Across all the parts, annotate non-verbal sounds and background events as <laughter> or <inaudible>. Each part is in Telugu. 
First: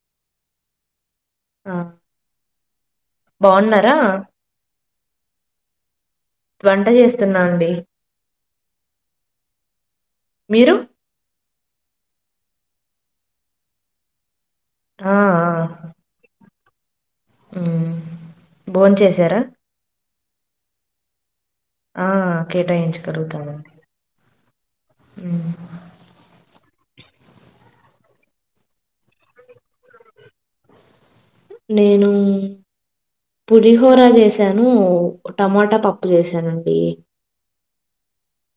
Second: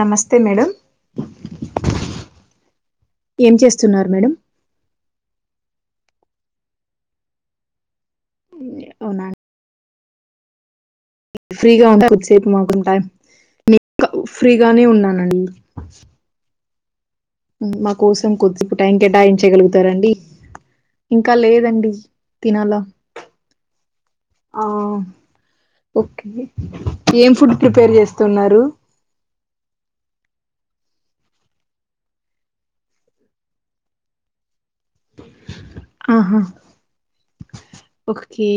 నమస్తే మేడమ్ ఆ! ఏం బావున్నారా? చేస్తున్నారు మేడం వంట చేస్తున్నా అండి అవునా అండి. మీరు ఫ్రీగా ఉంటా కొద్దిసేపు మాకుంటా మీ ఫ్రీగానే ఆ! ఉన్నానండి ఆ! హ్మ్. మా కోసం కొద్దిసేపు టైం భోంచేసారా? కేటాయించగలుగుతారాండి ఇంకా లేదండి ఆ! తినాల కేటాయించగలుగుతామండి. ఆ హ్మ్. ఓకే ఏం ఫుడ్ ప్రిపేర్ చేస్తున్నారు నేను పురీహోర చేశా ను టమాటా పప్పు ఆహా చేసానండి ఓకే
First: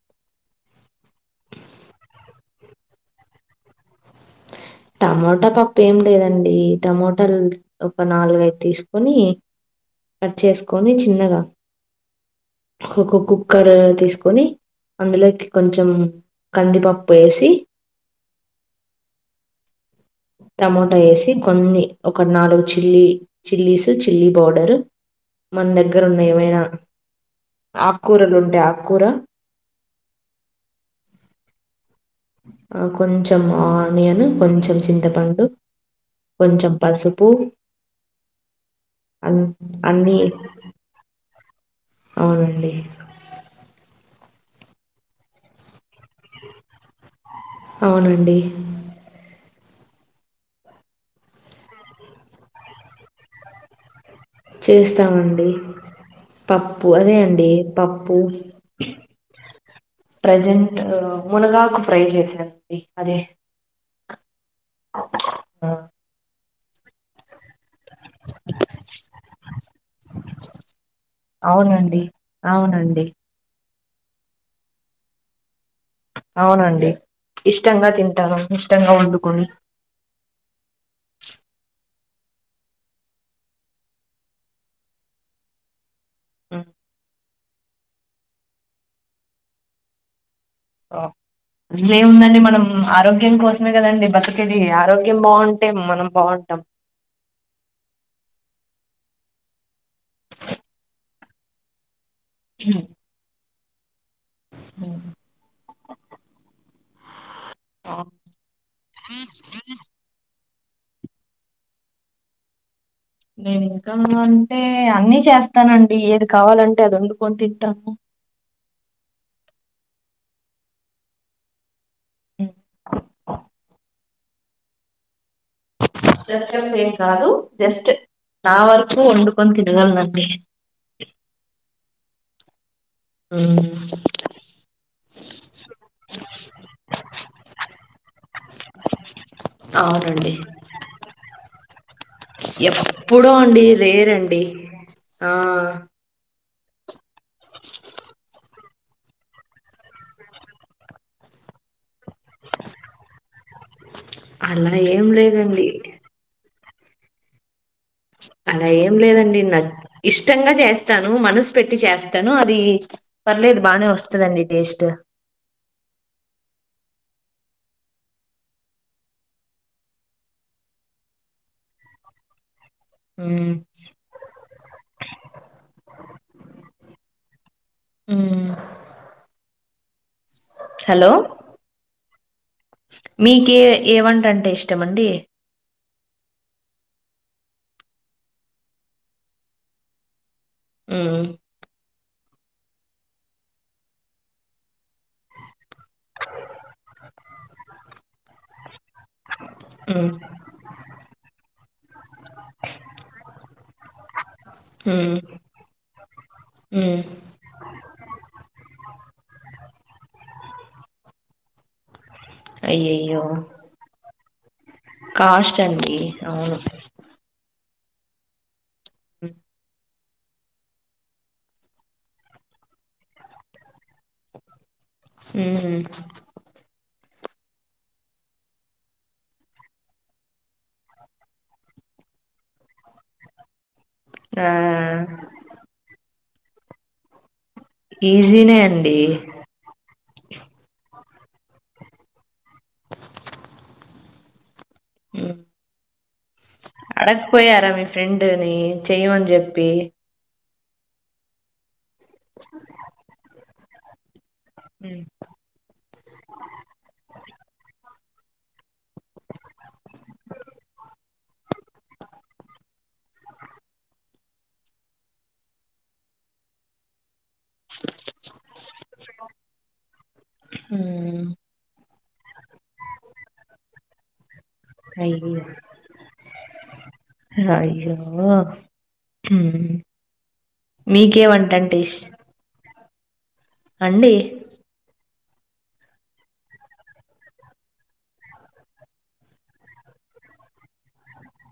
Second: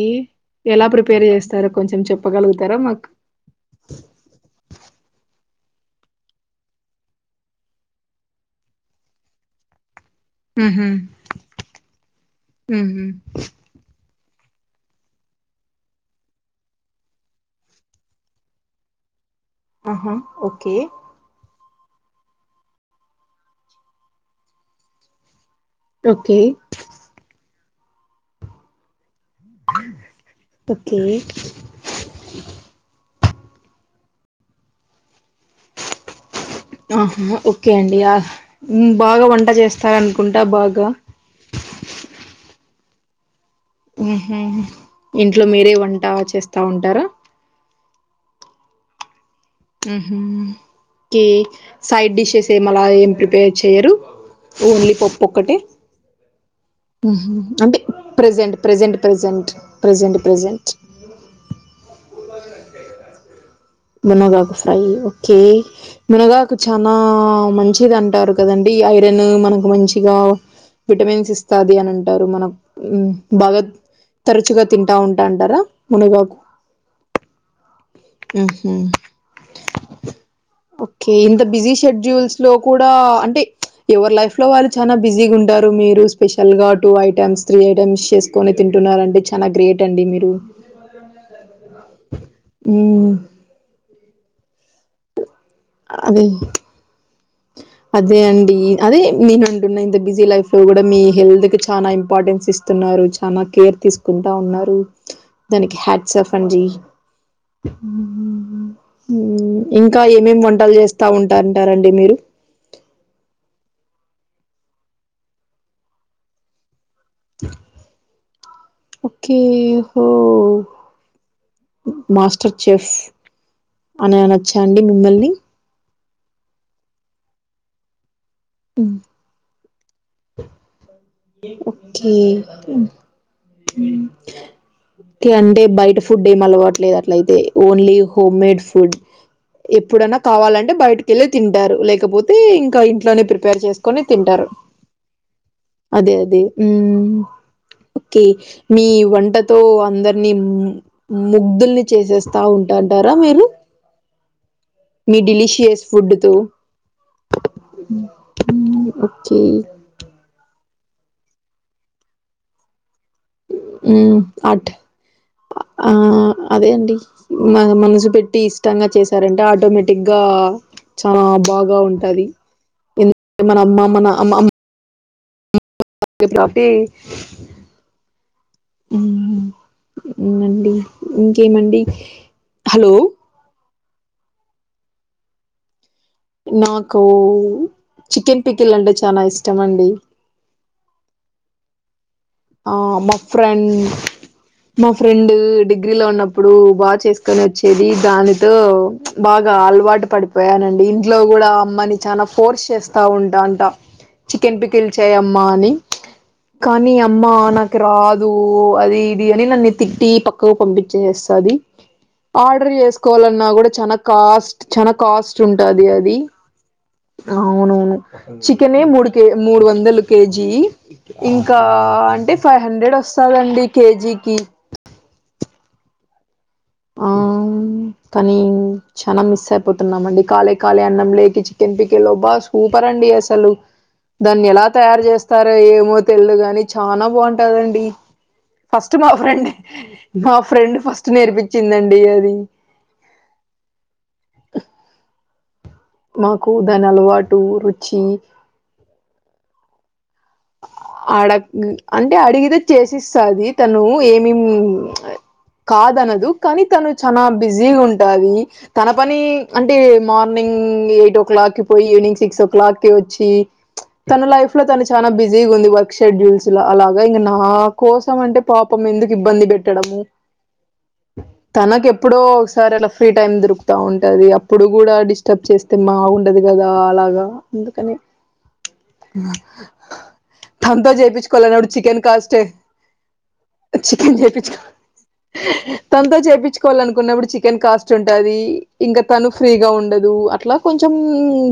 ఎలా ప్రిపేర్ చేస్తారో కొంచెం చెప్పగలుగుతారో మాకు టమోటా పప్పు ఏం లేదండి టమోటాలు ఒక నాలుగైద్ తీసుకొని కట్ చేసుకొని చిన్నగా క్కో కో కుక్కర్ తీసుకొని అందులోకి కొంచెం కందిపప్పు వేసి ఆహా, ఓకే టమోటా వేసి కొన్ని ఒక నాలుగు చిల్లీ చిల్లీస్ చిల్లీ పౌడర్ మన దగ్గర ఉన్న ఓకే ఏమైనా ఆకుకూరలు ఉంటే ఆకుకూర ఓకే ఆ కొంచం ఆ ఆనీయను కొంచెం చింతపండు కొంచెం పసుపు ఆహా ఓకే అండి ఆ బాగా అన్ వంట అన్ని చేస్తారనుకుంటా బాగా అవునండి మ్ హు ఇంట్లో మీరే వంట చేస్తా ఉంటారా అవునండి మ్ హు కేక్ సైడ్ డిషెస్ ఏమలా ఏం ప్రిపేర్ చెయరు ఓన్లీ పప్పు చేస్తామండి ఒక్కటీ పప్పు మ్ అదే హు అండి అంటే పప్పు present present present present present మునగాకు ఫ్రై చేసానండి అదే మునగాకు ఫ్రై ఓకే ఆ, మునగాకు చనా మంచి మంచిది అంటారు కదండి ఐరన్ మనకు మంచిగా విటమిన్స్ ఇస్తాది అని అవునండి అంటారు మన అవునండి మ్ బాగా తరచుగా తింటా ఉంటాంటారా అవునండి ఇష్టంగా తింటారు ఉహు ఇష్టంగా వండుకొని ఓకే ఇంత బిజీ షెడ్యూల్స్ లో కూడా అంటే ఎవరు లైఫ్ లో వాళ్ళు చాలా బిజీగా ఉంటారు మీరు స్పెషల్ గా టూ ఐటెమ్స్ త్రీ ఐటెమ్స్ చేసుకుొని తింటున్నారుంటడి చాలా గ్రేట్ అండి మీరు ఇే ఉందడి మనం మ్మ్ ఆరోగ్యం కోసం మే కదండి బతుకేడి ఆరోగ్యం బాగుంటే మనం అదే బాగుంటాం అదే అండి అదే నేను అంటున్న ఇంత బిజీ లైఫ్ లో కూడా మీ హెల్త్ కి చాలాం ఇంపార్టెన్స్ ఇస్తున్నారు చాలా కేర్ తీసు ంటా ఉన్నారు దానికి హ్యాట్ఫ్న్జీ అవును. ఇంకా ఏమేమి వంట వంటలు చేస్తా ఉంటారంటారండి మీరు నేను ఇంకా అంటే అన్నిీ చేస్తానండి ఏది కావాలంటే వండుకొనినతింటాను కేహో మాస్టర్ ఉమ్. చెెఫ్ అనిని వచ్చా అండి మిమ్మల్ని ఏం కాదు జస్ట్ నా మ్మ్ వరకు వండుకొని తిినగలనులను వి ఓకే ఆ అంటే బయట ఫుడ్ ఏం అలవట్లేదు అట్లయితే ఓన్లీ హోమ్ మేడ్ ఫుడ్ ఎప్పుడైనా అవునండి కావాలంటే బయటికి వెళ్ళి తింటారు లేకపోతే ఇంకా ఇంట్లోనే ఎప్పుడో ప్రిపేర్ అండి చేసుకుొని తింటారు రేరండి ఆ అదే అదే ఓకే మీ వంటతో అందరినీ ముగ్ధుల్ని చేసేస్తా ఉంటాంటారా మీరు అలా ఏం మీ లేదండి డెలీషియస్ ఫుడ్ త అలా ఏం లేదండి ఓకే నా ఇష్టంగా చేస్తాను మనసు పెట్టి చేస్తాను అది పర్లేదు బానే వస్తదండి అట్ టేస్ట్ ఆ అదే అండి మ మనసు పెట్టి ఇష్టంగా చేశారంటే ఆటోమేటిక్ గా చాలా బాగా ఉంటది ఎందుంటే హ్మ్ మన అమ్మ మన అమ్మ అమ్మ ప్పుపే హ్మ్ వునండి హలో ఇంకేమండి హలో మీకే ఏవంటంటే ఇష్టమ అండి నాకు చికెన్ పికిల్ అంటే చాలా ఇష్టం అండి అ ఆ మా ఫ్రెండ్ మా ఫ్రెండ్ డిగ్రీ లో ఉన్నప్పుడు బాగా చేసుకొని వచ్చేది దానితో బాగా అలవాటు హ్మ్ పడిపోయానండి ఇంట్లో కూడా అమ్మని చా ఫోర్స్ చేస్తా ఉంటా అంట చికెన్ పికిల్చాయ హ్మ్ అమ్మా అని కానీ హ్మ్ అమ్మ నాకు రాదు అది ఇది అని నన్ను తిట్టి పక్కకు పంపించేస్తా అది ఆర్డర్ అయ్యయ్యో చేసుకోవాలన్నా కూడా చాల కాస్ట్ చాల కాస్ట్ ఉంటుది అండి అది అవును అవునవును చికెనే మూడు కే మూడు వందలు కేజీ ఇంకా అంటే ఫైవ్ హండ్రెడ్ వస్తదండి కేజీకి ఏ ఆ కానీ చనా మిస్ అయిపోతున్నామండి కాలే కాలే అన్నం లేకి చికెన్ పికె లో బా సూపర్ అండి అసలు దాన్ని ఆ ఎలా తయారు చేస్తారో ఏమో తెల్దు కాని చనా బాగుంటాదండి ఈజీనే ఫస్ట్ అండి మా ఫ్రెండ్ మా ఫ్రెండ్ ఫస్ట్ నేర్పించ చిందండి అది మాకు దాని అలవాటు అడకపోయారా మీ రుచి ఫ్రెండ్ని చెయ్యమని చెప్పి అడ అంటే అడిగితే చేసిస్తుది తను ఏమి మే హ్మ్ కాదు అనదు కానీ తను చాల బిజీగా ఉంటా తన పని అంటే మార్నింగ్ ఎయిట్ ఓ క్లాక్ కి పోయి ఈవినింగ్ సిక్స్ ఓ క్లాక్ కి తన లైఫ్ లో తను చాలా బిజీ ఉంది వర్క్ షెడ్యూల్స్ లో అలాగా ఇంగ నా కోసం అంటే పాపం ఎందుకు ఇబ్బంది పెట్టడము హ్మ్. తనకిప్పుడో సార్ అలా ఫ్రీ టైమ్ దొరుకుతా ఉంటది అప్పుడు కూడా అయ్యో డిస్టర్బ్ చేస్తే బాగుంటదు కదా అలాగా అందుకని ఆ అంత మీకే వంట చేయిపించుకోవాలప్పుడు అంటే ఇష్ చికెన్ కాస్టే అండి చికెన్ చేపిచుకో తనతో చేయించుకోవాలి అనుకున్నప్పుడు చికెన్ కాస్ట్ ఉంటది ఇంకా తను ఫ్రీగా ఉండదు అట్లా కొంచెం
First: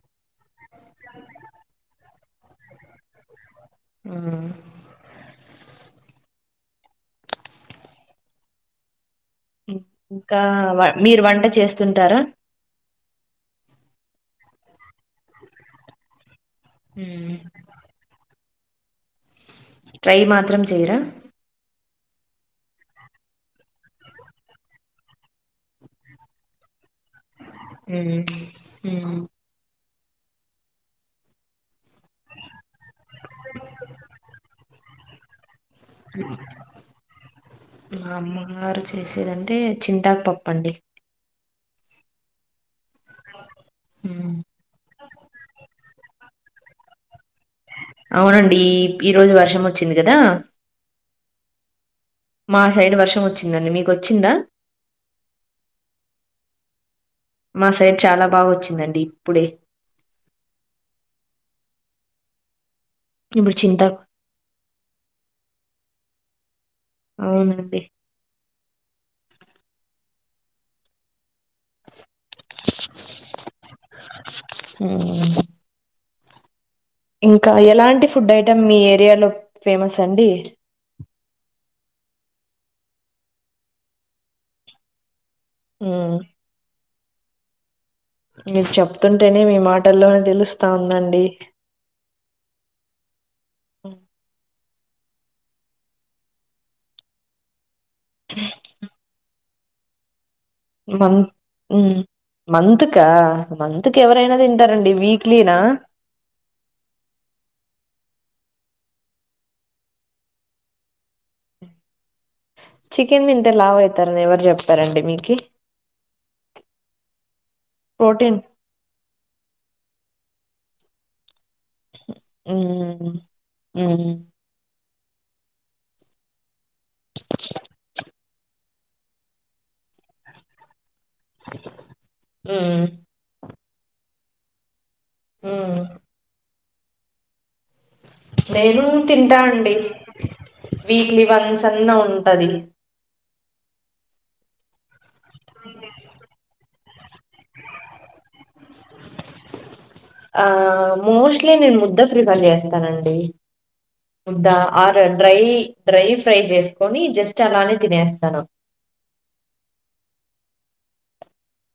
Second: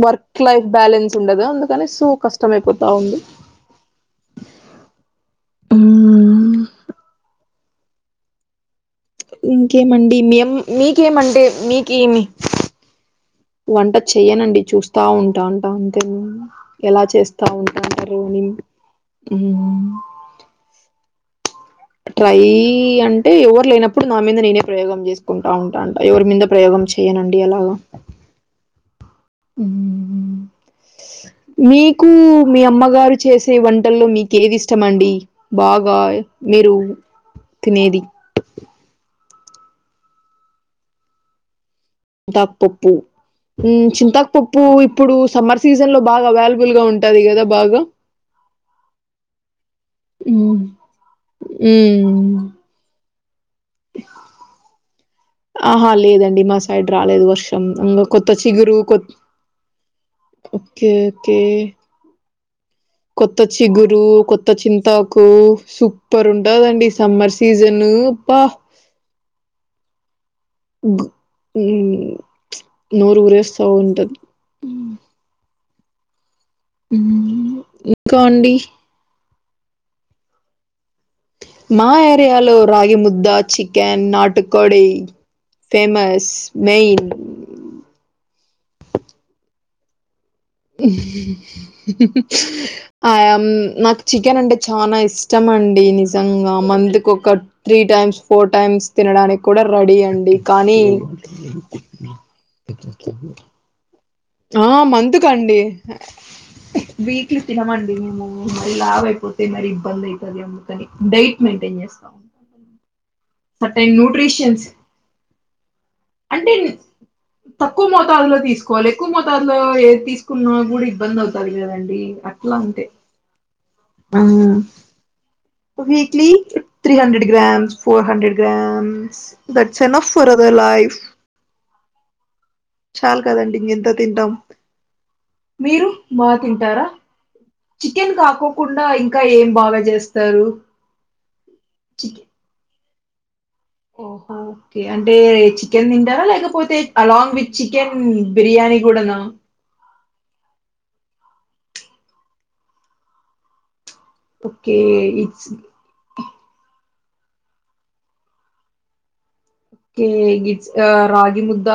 వర్క్ లైఫ్ బ్యాలెన్స్ ఉండదా అందుకని సో కష్టం అయిపోతుంది తవుంది ఉమ్ ఇం- ఇంకేమండి ఇంకా మం వ- మీరు వంట మీకేమంటే చేస్తుంటారా మీకేమి వంట చెయనండి చూస్తా ఉంటా అంట అంతే ఎలా మ్మ్. చేస్తా ఉంటున్నారు అని ఉమ్ ట్రై మాత్రం చేయరా ట్రై అంటే ఎవరు లేనప్పుడు నా మీద నేనే ప్రయోగం చేసుకుంటా ఉంటాంట ఎవరి మీద ప్రయోగం చే ఉమ్ ఉమ్ మీకు మీ అమ్మగారు చేసే వంటల్లో మీకు ఏది ఇష్టము అండి తినేది మా అమ్మగారు చేసేదండి అంటే చింతాకు పప్పండి చింతాకుపప్పు మ్మ్. చింతాకుపప్పు ఇప్పుడు సమ్మర్ సీజన్ లో బాగా అవైలబుల్ గా ఉంటది కదా బాగా ఇప్పుడు ఈ రోజు వర్షం వచ్చింది కదా ఉ మా సైడ్ వర్షం వచ్చిందండి మీకొచ్చిందా ఆహా లేదండి మా సైడ్ రాలేదు వర్షం మా సైడ్ ఇంకా చాలా కొత్త బాగా చిగురు కొ వచ్చిందండి ఇప్పుడే ఓకే ఓకే కొత్త ఇప్పుడు చింతాకు చిగురు కొత్త చింతాకు సూపర్ ఉండదండి సమ్మర్ అవునండి సీజన్ అప్ప ఉమ్ నూరు ఊర ఊరిస్త ఉంటది మ్మ్. హ్మ్. ఇంకా ఎలాంటి ఇంకా ఫుడ్ అండి? ఐటెమ్ మీ ఏరియాలో ఫేమస్ అండి మా ఏరియాలో రగి ముద్దా చికెన్ నాటుకోడి మ్మ్. ఫేమస్ మెయిన్ మీరు చెప్తుంటేనే మీ మాటల్లోనే తెలుసు ఆ నా చికెన్ ఉంట చాలా ఇష్టం అండి నిజంగా మంత్కి ఒక త్రీ టైమ్స్ ఫోర్ టైమ్స్ తినడానికి కూడా రెడీ అండి కానీ మంత్ క మొంతుకు. ఎవరు ఆ మంత్ కి అండి వీక్లీ తినమండి మేము మరి లావు అయిపోతే మరి ఇబ్బంది అవుతుంది అందుకని డైట్ మెయింటైన్ చేస్తాం చికెన్ తింటే లావు సర్టెన్ అవుతారని ఎవరు న్యూట్రిషన్స్ చెప్పారండి మీకి అంటే తక్కువ మొతాదులో ప్రోటీన్ తీసుకోవాలి ఎక్కువ మోతాదులో తీసుకో కున్న కూడా ఇబ్బంది అవుతంది అవుతాది కదా అండి అట్లా అంతే మ్మ్ మ్మ్ ఇపుడు weekly three hundred grams four hundred grams that's enough of for other life మ్మ్ చాలు కదండి ఇం ఎంత తింటాం మ్మ్ మీరు బాగా తింటారా చికెన్ నేను కాకోకుండా ఇంకా తింటా ఏం అండి బాగా చేస్తారు వీక్లీ వన్ సన్నా చికెన్ ఉంటది ఓహో ఓకే అంటే చికెన్ తింటారా లేకపోతే అలాంగ్ విత్ చికెన్ బిర్యానీ కూడానా ఆ మోస్ట్లీ నేను ముద్ద ప్రిఫర్ చేస్తానండి ముద్దా ఓకే ఆర డ్రై ఇట్స్ డ్రై ఫ్రై చేస్త కొని జస్ట్ అలానే తినేస్తాను ఒకే గిట్స్ ఆ రగి ముద్ద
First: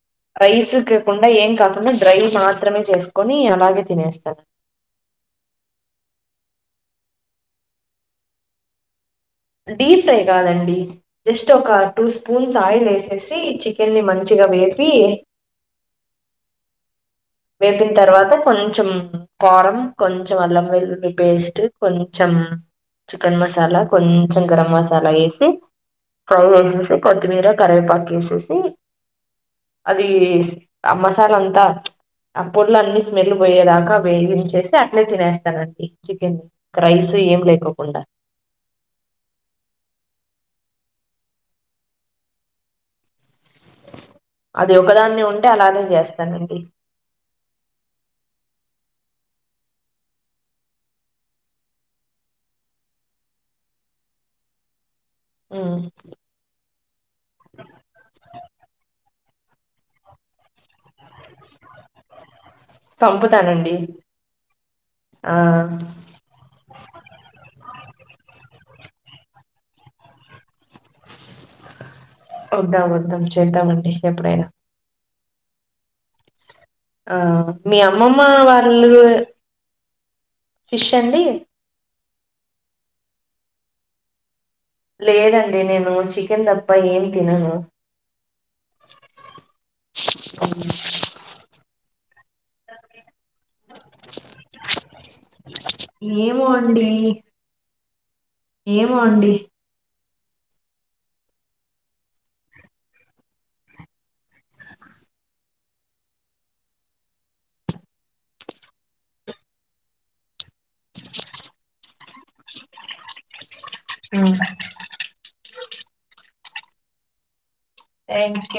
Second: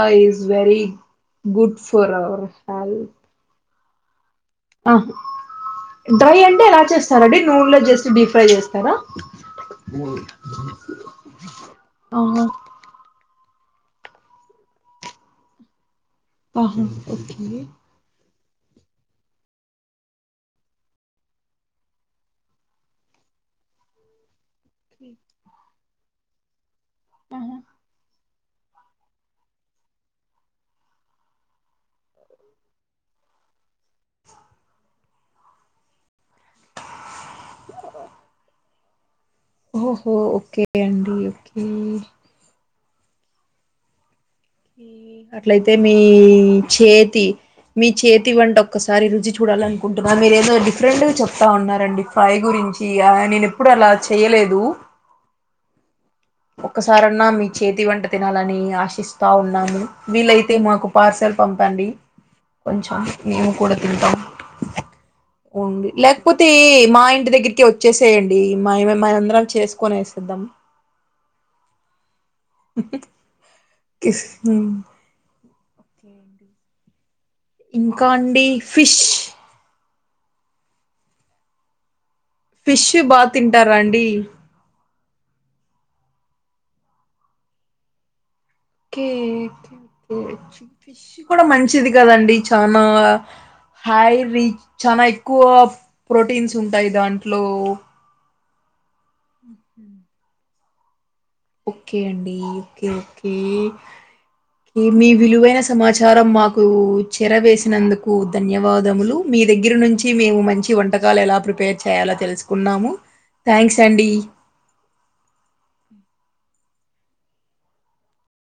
రైస్ కాకుండా ఏం కాకుండా డ్రై మాత్రమే చేసుకొని అలాగే తినేస్తా ఆ డ్రై అంటే ఎలా చేస్తారండి నూనెలో జస్ట్ డీ ఫ్రై చేస్తారా డీ ఫ్రై కాదండి జస్ట్ ఒక టూ ఆహా! స్పూన్స్ ఆయిల్ వేసేస్ సి చికెన్ ని మంచిగా వేపి ఒహో వేపిన తర్వాత కొంచం కారం కొంచెం అల్లం వెల్లులి పెస్ట్ కొంచం చికెన్ మసాలా కొం కొంచెం గరం మసాలా వేసి ఫ్రై చేసేసి కొత్తిమీర ఆహా! కరివేపాకు వేసేస్ సి అది మసాల అంతా ఆ పొర్లన్ని స్మెల్ పోయేదాకా వేగించేసి అట్లే తినేస్తానండి చికన్ క్రైస్ ఏం లేకోకుండా ఓహో ఓకే అండి ఓకే అది ఈ ఒకదాన్ని ఉంటే అట్లయితే అలానే మీ చేస్తానండి చేతి మీ చేతి వంట ఒ ఒకసారి రుచి చూడాల అనుకుంటున్నారు కాద్ మీరేదో డిఫరెంట్ గా చెప్తా ఉన్నారండి ఫ్రై గురించి ఆ నేను ఎప్పుడు అలా చేయలేదు ఊ ఒకసారన్నా మీ చేతి వంట తినాలని ఆశిస్తా ఉన్నాను మీలై అయితే మాకు పార్సల్ పంపండి కొంచెం మేము పంపుతానండి కూడా తింటాం ఆ ఉంది లేకపోతే మా ఇంటి దగ్గరికి వచ్చేసేయండి మాయి మేమందరం చేసుకునేసేద్దాం వదాం వదాం చేద్దామండి ఎప్పుడైనా ఆ మీ ఇంకా అమ్మమ్మ అండి వాళ్ళు ఫిష్ ఫిష్ అండి ఫిష్ బా తింటారాండి లేదండి నేను చికెన్ తప్ప ఏమీ తినను ఓకే ఓకే ఓకే చి ఫిష్ కూడా మంచిది కదండి చనా హై రీచ్ చానా ఎక్కువ ప్రోటీన్స్ ఉంటాయి దాంట్లో ఇయవ్ ఊహు ఓకే అండి ఓకే ఓకే మీ విలువైన సమాచారం మాకు చెరవేసినందుకు ధన్యవాదములు మీ మీ దగ్గర నుంచి మేము మంచి చి వంటకాలు ఎలా ప్రిపేర్ చేయాలో తెలుసుకున్నాము థాంక్స్ అండి <inaudible> థ్యాంక్ యూ